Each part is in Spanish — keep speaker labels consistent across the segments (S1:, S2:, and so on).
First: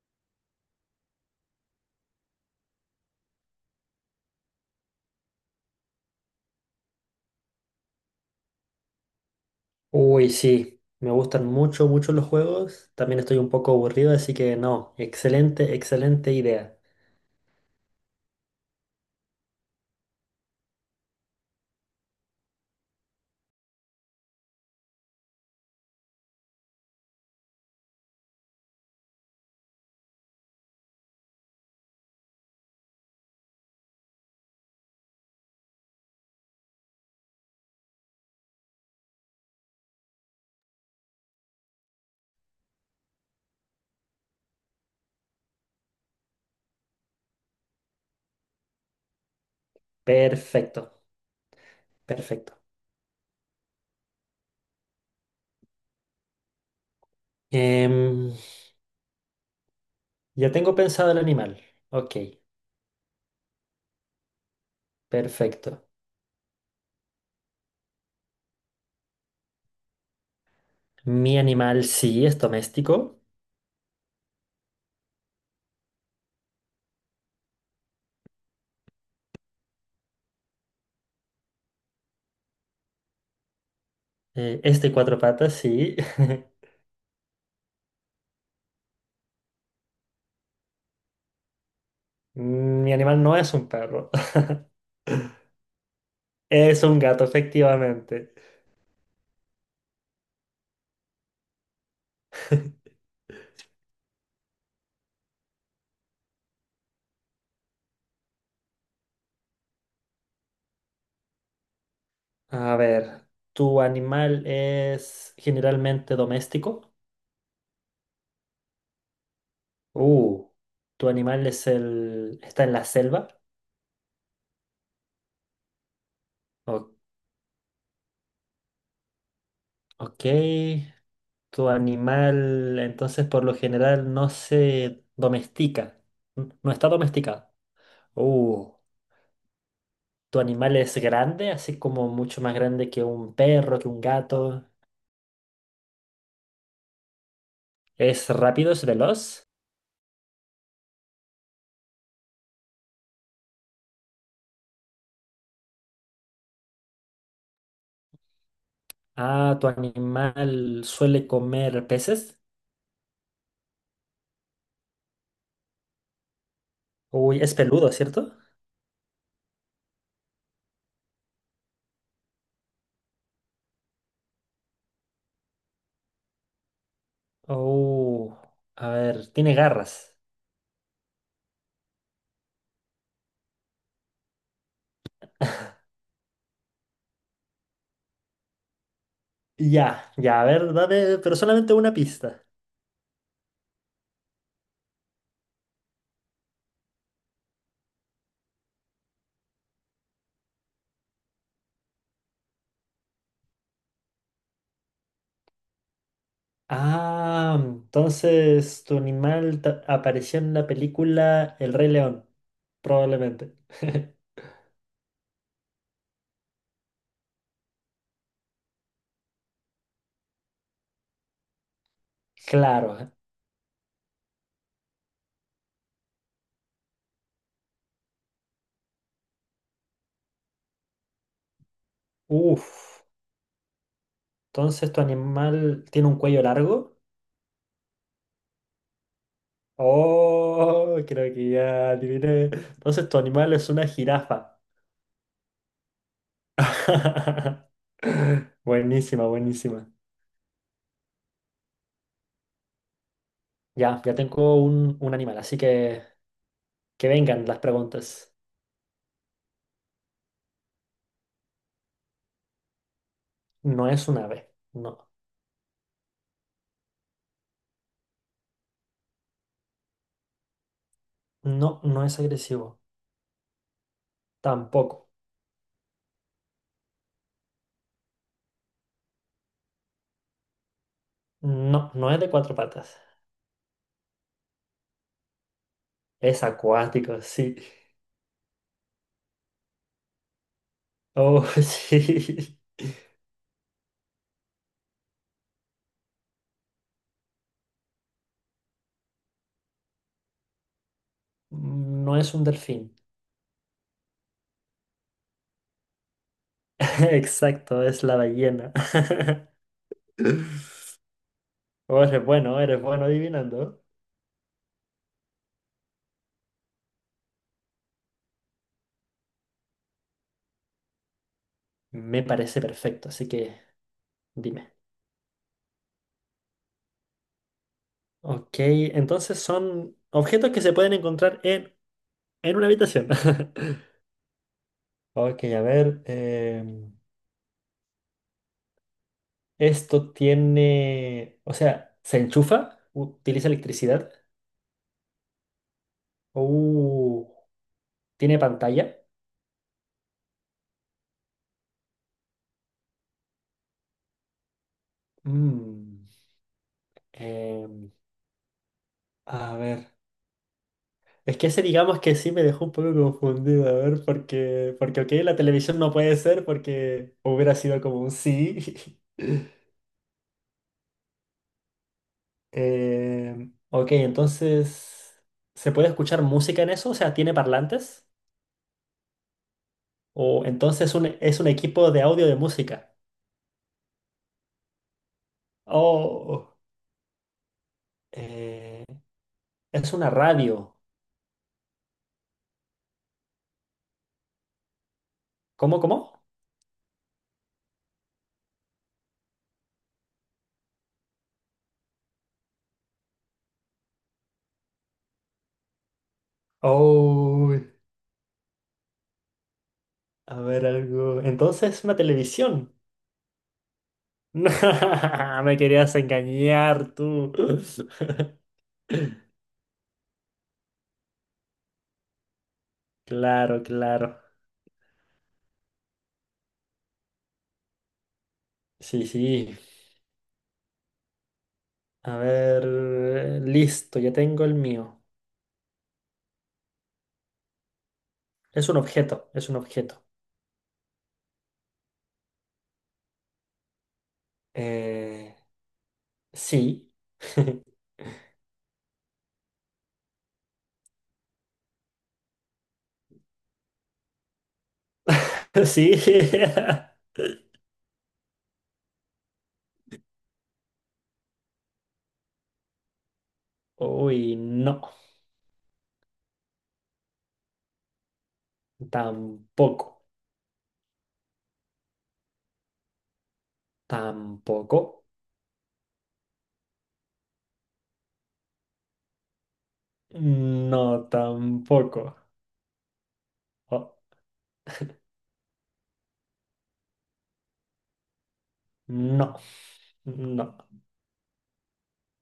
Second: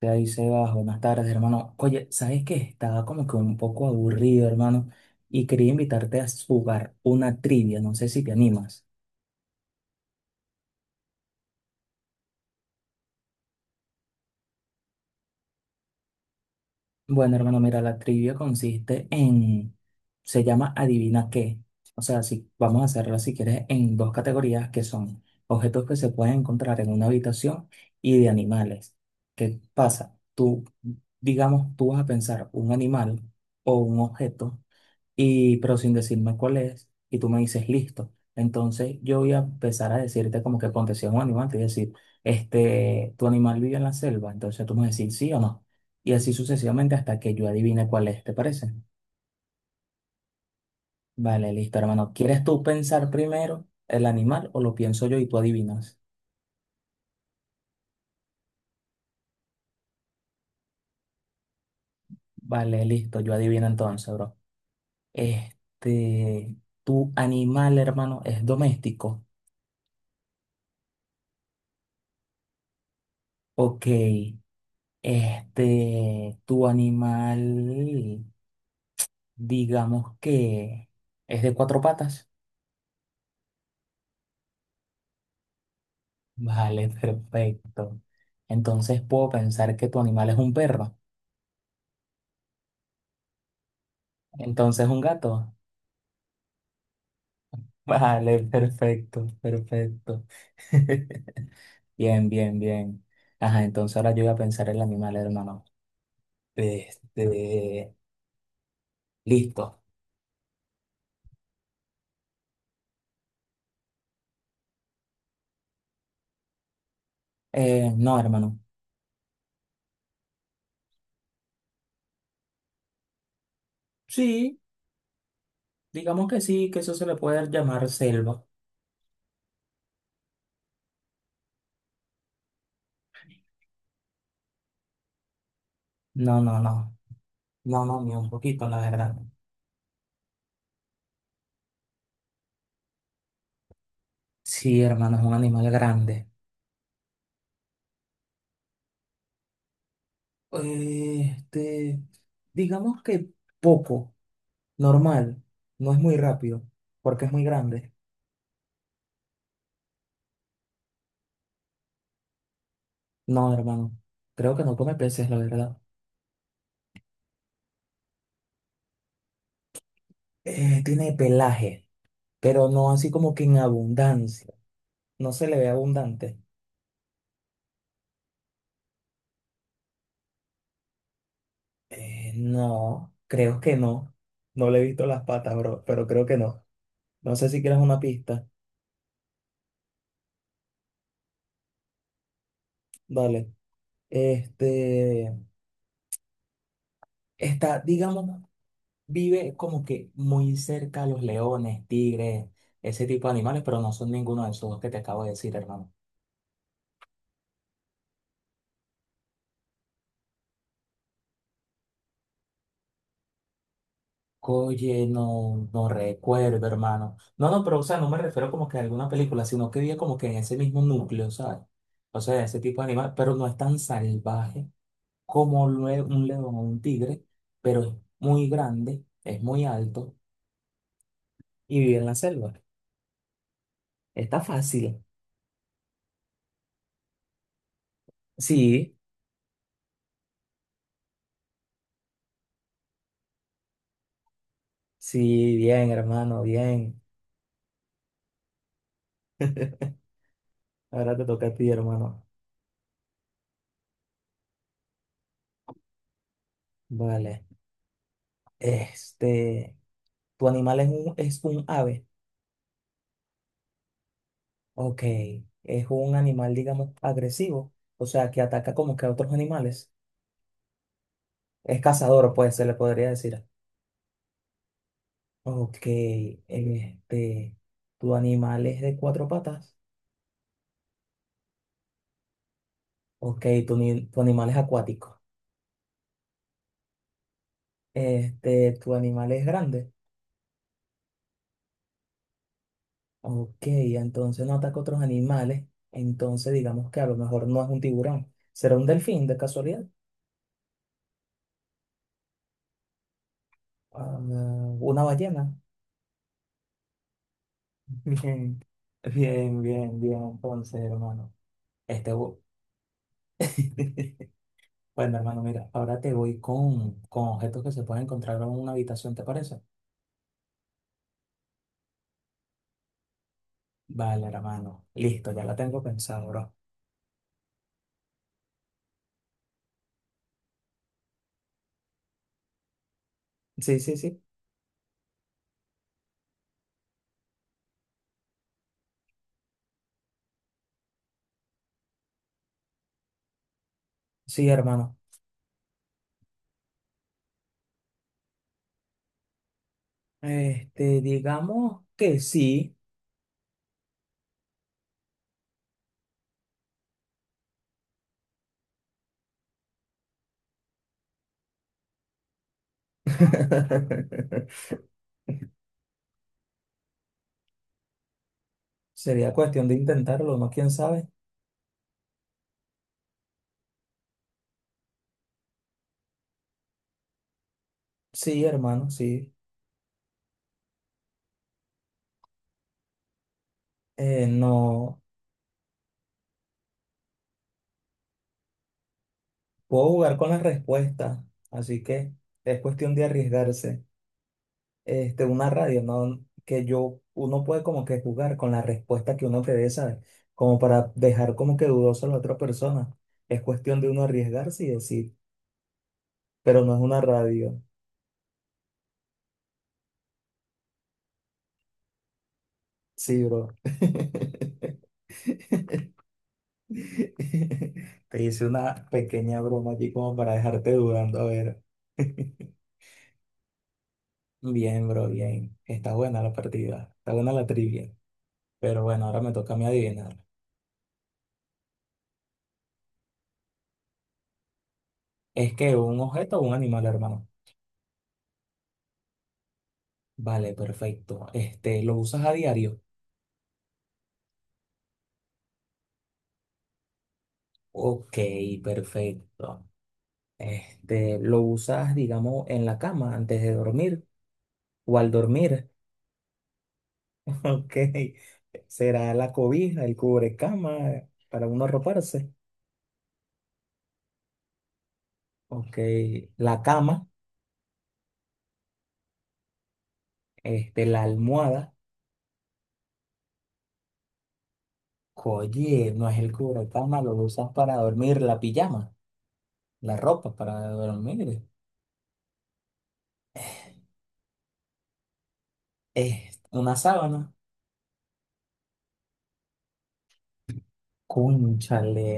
S1: Te dice bajo, buenas tardes, hermano. Oye, ¿sabes qué? Estaba como que un poco aburrido, hermano, y quería invitarte a jugar una trivia, no sé si te animas.
S2: Uy, sí, me gustan mucho, mucho los juegos. También estoy un poco aburrido, así que no, excelente, excelente idea.
S1: Bueno, hermano, mira, la trivia consiste en, se llama Adivina qué. O sea, si vamos a hacerla si quieres en dos categorías que son objetos que se pueden encontrar en una habitación y de animales. ¿Qué pasa? Tú, digamos, tú vas a pensar un animal o un objeto y pero sin decirme cuál es, y tú me dices listo. Entonces yo voy a empezar a decirte como que ponte si es un animal, te voy a decir, tu animal vive en la selva, entonces tú me vas a decir sí o no. Y así sucesivamente hasta que yo adivine cuál es, ¿te parece?
S2: Perfecto,
S1: Vale, listo, hermano. ¿Quieres
S2: perfecto.
S1: tú pensar primero el animal o lo pienso yo y tú adivinas?
S2: Em, ya tengo pensado el animal. Ok,
S1: Vale, listo, yo adivino entonces, bro.
S2: perfecto.
S1: Este, tu animal, hermano, es doméstico.
S2: Mi animal sí es doméstico.
S1: Ok. Este, tu animal. Digamos que es de cuatro patas.
S2: Es de cuatro patas, sí.
S1: Vale, perfecto. Entonces puedo pensar que tu animal es un perro.
S2: Mi animal no es un perro.
S1: Entonces un gato.
S2: Es un gato, efectivamente.
S1: Vale, perfecto, perfecto. Bien, bien, bien. Ajá, entonces ahora yo voy a pensar el animal, hermano. Este, listo.
S2: A ver, ¿tu animal es generalmente doméstico?
S1: No, hermano.
S2: Uh, ¿Tu animal es el... está en la selva?
S1: Sí, digamos que sí, que
S2: O-
S1: eso se le puede llamar selva.
S2: ok. ¿Tu animal entonces por lo general no se domestica?
S1: No, no,
S2: No está
S1: no.
S2: domesticado.
S1: No, no, ni un
S2: Uh,
S1: poquito, la verdad.
S2: ¿Tu animal es grande? Así como mucho más grande que un perro, que un gato.
S1: Sí, hermano, es un animal grande.
S2: ¿Es rápido, es veloz?
S1: Este, digamos que poco, normal, no es muy rápido, porque es muy grande.
S2: Ah, ¿tu animal suele comer peces?
S1: No, hermano, creo que no come peces, la verdad.
S2: Uy, es peludo, ¿cierto?
S1: Tiene pelaje, pero no así como que en abundancia. No se le ve abundante.
S2: Oh, a ver, tiene garras.
S1: No, creo que no. No le he visto las patas, bro, pero creo que no. No sé si quieres una pista.
S2: Ya, ya, a ver, dame, pero solamente una pista.
S1: Dale. Este, está, digamos, vive como que muy cerca a los leones, tigres, ese tipo de animales, pero no son ninguno de esos dos que te acabo de decir, hermano.
S2: Ah, entonces apareció en la película El Rey León, probablemente.
S1: Oye, no, no recuerdo, hermano. No, no, pero o sea, no me refiero como que a alguna película, sino que vive como que en ese mismo núcleo, ¿sabes? O sea, ese tipo de
S2: Claro, ¿eh?
S1: animal, pero no es tan salvaje como un león o un tigre, pero es muy grande, es muy alto y vive en la selva.
S2: Uf,
S1: Está
S2: entonces tu
S1: fácil.
S2: animal tiene un cuello largo.
S1: Sí,
S2: Oh, creo que ya adiviné. Entonces tu animal es una jirafa.
S1: sí, bien, hermano, bien.
S2: Buenísima, buenísima.
S1: Ahora te toca a ti, hermano.
S2: Ya, ya tengo un animal, así que vengan
S1: Vale.
S2: las preguntas.
S1: Este, ¿tu animal es un ave?
S2: No es un ave,
S1: Ok.
S2: no,
S1: Es un animal, digamos, agresivo. O sea, que ataca como que a otros animales.
S2: no,
S1: Es
S2: no es
S1: cazador, pues, se
S2: agresivo,
S1: le podría decir.
S2: tampoco.
S1: Ok. Este, ¿tu animal es de cuatro patas?
S2: No, no es de cuatro patas.
S1: Ok. ¿Tu, tu animal es acuático?
S2: Es acuático, sí.
S1: Este, ¿tu animal es grande?
S2: Oh, sí.
S1: Ok. Entonces no ataca a otros animales. Entonces digamos que a lo mejor no es un tiburón. ¿Será un delfín de casualidad?
S2: No es un delfín.
S1: Ah, ¿una ballena?
S2: Exacto, es la
S1: Bien,
S2: ballena.
S1: bien, bien, bien, entonces, hermano.
S2: Oh,
S1: Este, bu-
S2: eres bueno adivinando.
S1: bueno, hermano, mira, ahora te voy con objetos que se pueden encontrar en una habitación, ¿te parece?
S2: Me parece perfecto, así que
S1: Vale,
S2: dime.
S1: hermano, listo, ya la tengo pensado, bro.
S2: Ok, entonces son objetos que se pueden encontrar en una habitación.
S1: Sí, sí, sí,
S2: Ok, a ver. Esto tiene. O sea, se enchufa, utiliza electricidad.
S1: sí, hermano.
S2: Uh, Tiene pantalla.
S1: Este, digamos que sí.
S2: Mm, em, a ver. Es que ese digamos que sí me dejó un poco confundido, a ver, porque, porque ok, la televisión no puede ser porque hubiera sido como un sí.
S1: Sería cuestión de intentarlo, ¿no? ¿Quién sabe?
S2: Ok, entonces, ¿se puede escuchar música en eso? O sea, ¿tiene parlantes?
S1: Sí, hermano, sí.
S2: O entonces es un equipo de audio de música.
S1: No
S2: Oh, eh, es
S1: puedo
S2: una
S1: jugar con las
S2: radio.
S1: respuestas, así que es cuestión de arriesgarse. Este, una
S2: ¿Cómo,
S1: radio,
S2: cómo?
S1: ¿no? Que yo, uno puede como que jugar con la respuesta que uno te dé, ¿sabes? Como para dejar como que dudoso a la otra persona. Es cuestión de uno arriesgarse y decir, pero no es una
S2: Oh,
S1: radio.
S2: a ver algo. Entonces, una televisión.
S1: Sí, bro.
S2: Me querías engañar tú.
S1: Te hice una pequeña broma aquí como para dejarte dudando, a ver.
S2: Claro, claro.
S1: Bien, bro, bien. Está buena la partida, está buena la trivia. Pero
S2: Sí,
S1: bueno, ahora me
S2: sí.
S1: toca a mí adivinar.
S2: A ver, listo, ya tengo el mío.
S1: ¿Es que un objeto o un animal, hermano?
S2: Es un objeto, es un objeto.
S1: Vale, perfecto. Este, ¿lo usas a diario?
S2: Eh, sí.
S1: Ok, perfecto. Este, ¿lo usas, digamos, en la cama antes de dormir o al dormir?
S2: Sí.
S1: Ok. ¿Será la cobija, el cubrecama para uno arroparse?
S2: Uy, no.
S1: Ok. La cama,
S2: Tampoco.
S1: este, la almohada.
S2: Tampoco.
S1: Oye, no es el cubrecama, lo usas para dormir, la pijama, la ropa para
S2: No,
S1: dormir.
S2: tampoco. Oh,
S1: Es una sábana.
S2: no. No.
S1: Cónchale,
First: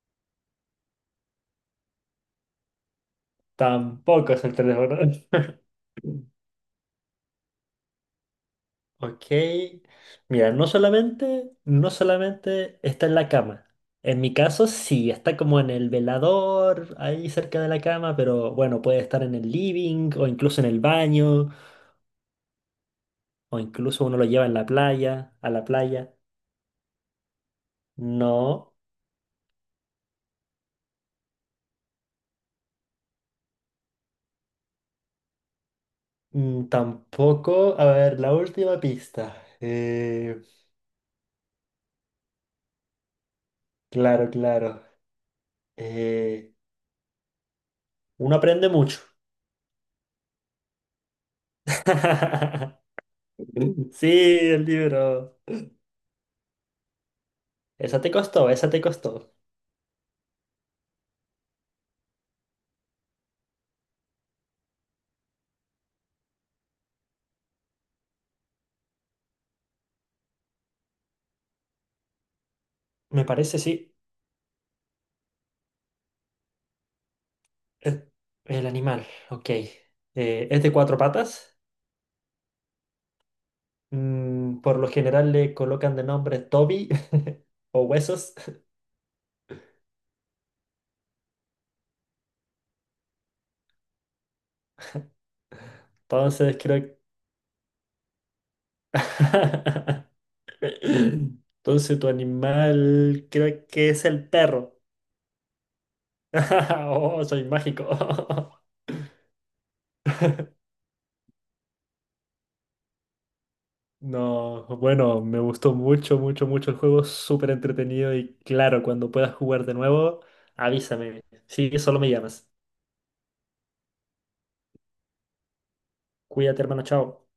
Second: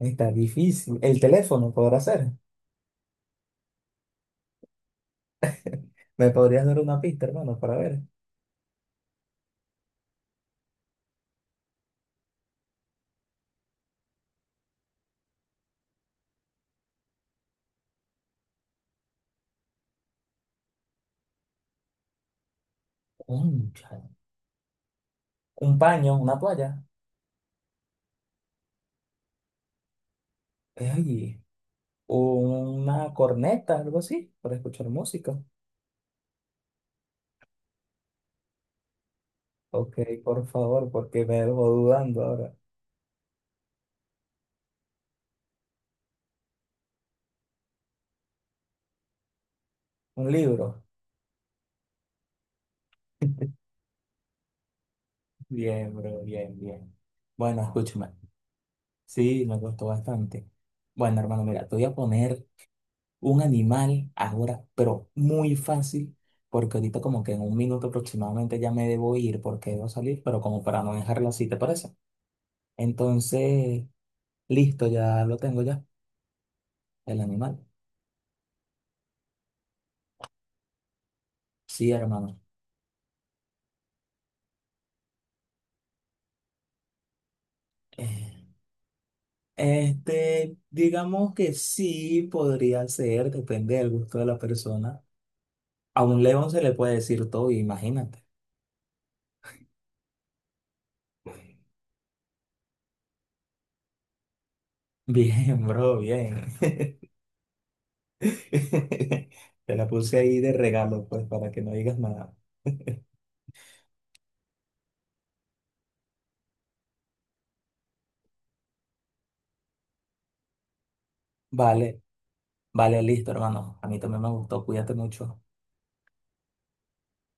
S1: está difícil. El teléfono podrá ser.
S2: Tampoco es el teléfono.
S1: ¿Me podrías dar una pista, hermano, para ver?
S2: Ok. Mira, no solamente, no solamente está en la cama. En mi caso, sí, está como en el velador, ahí cerca de la cama, pero bueno, puede estar en el living o incluso en el baño, o incluso
S1: Cónchale.
S2: uno lo lleva en la playa, a la
S1: Un
S2: playa.
S1: paño, una toalla.
S2: No,
S1: Ay, una corneta, algo así, para escuchar música.
S2: mm, tampoco. A ver, la última pista.
S1: Ok, por favor, porque me dejo dudando ahora.
S2: Claro, claro. Eh, uno aprende mucho.
S1: Un libro.
S2: Sí, el libro.
S1: Bien, bro, bien, bien. Bueno,
S2: Esa te
S1: escúchame.
S2: costó, esa te costó.
S1: Sí, me gustó bastante. Bueno, hermano, mira, te voy a poner un animal ahora, pero muy fácil, porque ahorita como que en un minuto aproximadamente ya me debo ir porque debo salir, pero como para no dejarlo así, ¿te parece?
S2: Me parece,
S1: Entonces,
S2: sí.
S1: listo, ya lo tengo ya, el animal.
S2: El, el animal, ok. Es de cuatro patas.
S1: Sí, hermano.
S2: Por lo general le colocan de nombre Toby o huesos.
S1: Eh, digamos que sí podría ser, depende del gusto de la persona. A un león
S2: Entonces
S1: se le puede
S2: creo...
S1: decir todo, imagínate.
S2: Entonces tu animal creo que es el perro.
S1: Bien, bro, bien.
S2: Oh, soy mágico.
S1: Te la puse ahí de regalo, pues, para que no digas nada.
S2: No, bueno, me gustó mucho, mucho, mucho el juego. Súper entretenido y claro, cuando puedas jugar de nuevo, avísame. Sí, solo
S1: Vale,
S2: me llamas.
S1: vale, listo, hermano. A mí también me gustó, cuídate mucho.
S2: Cuídate, hermano, chao.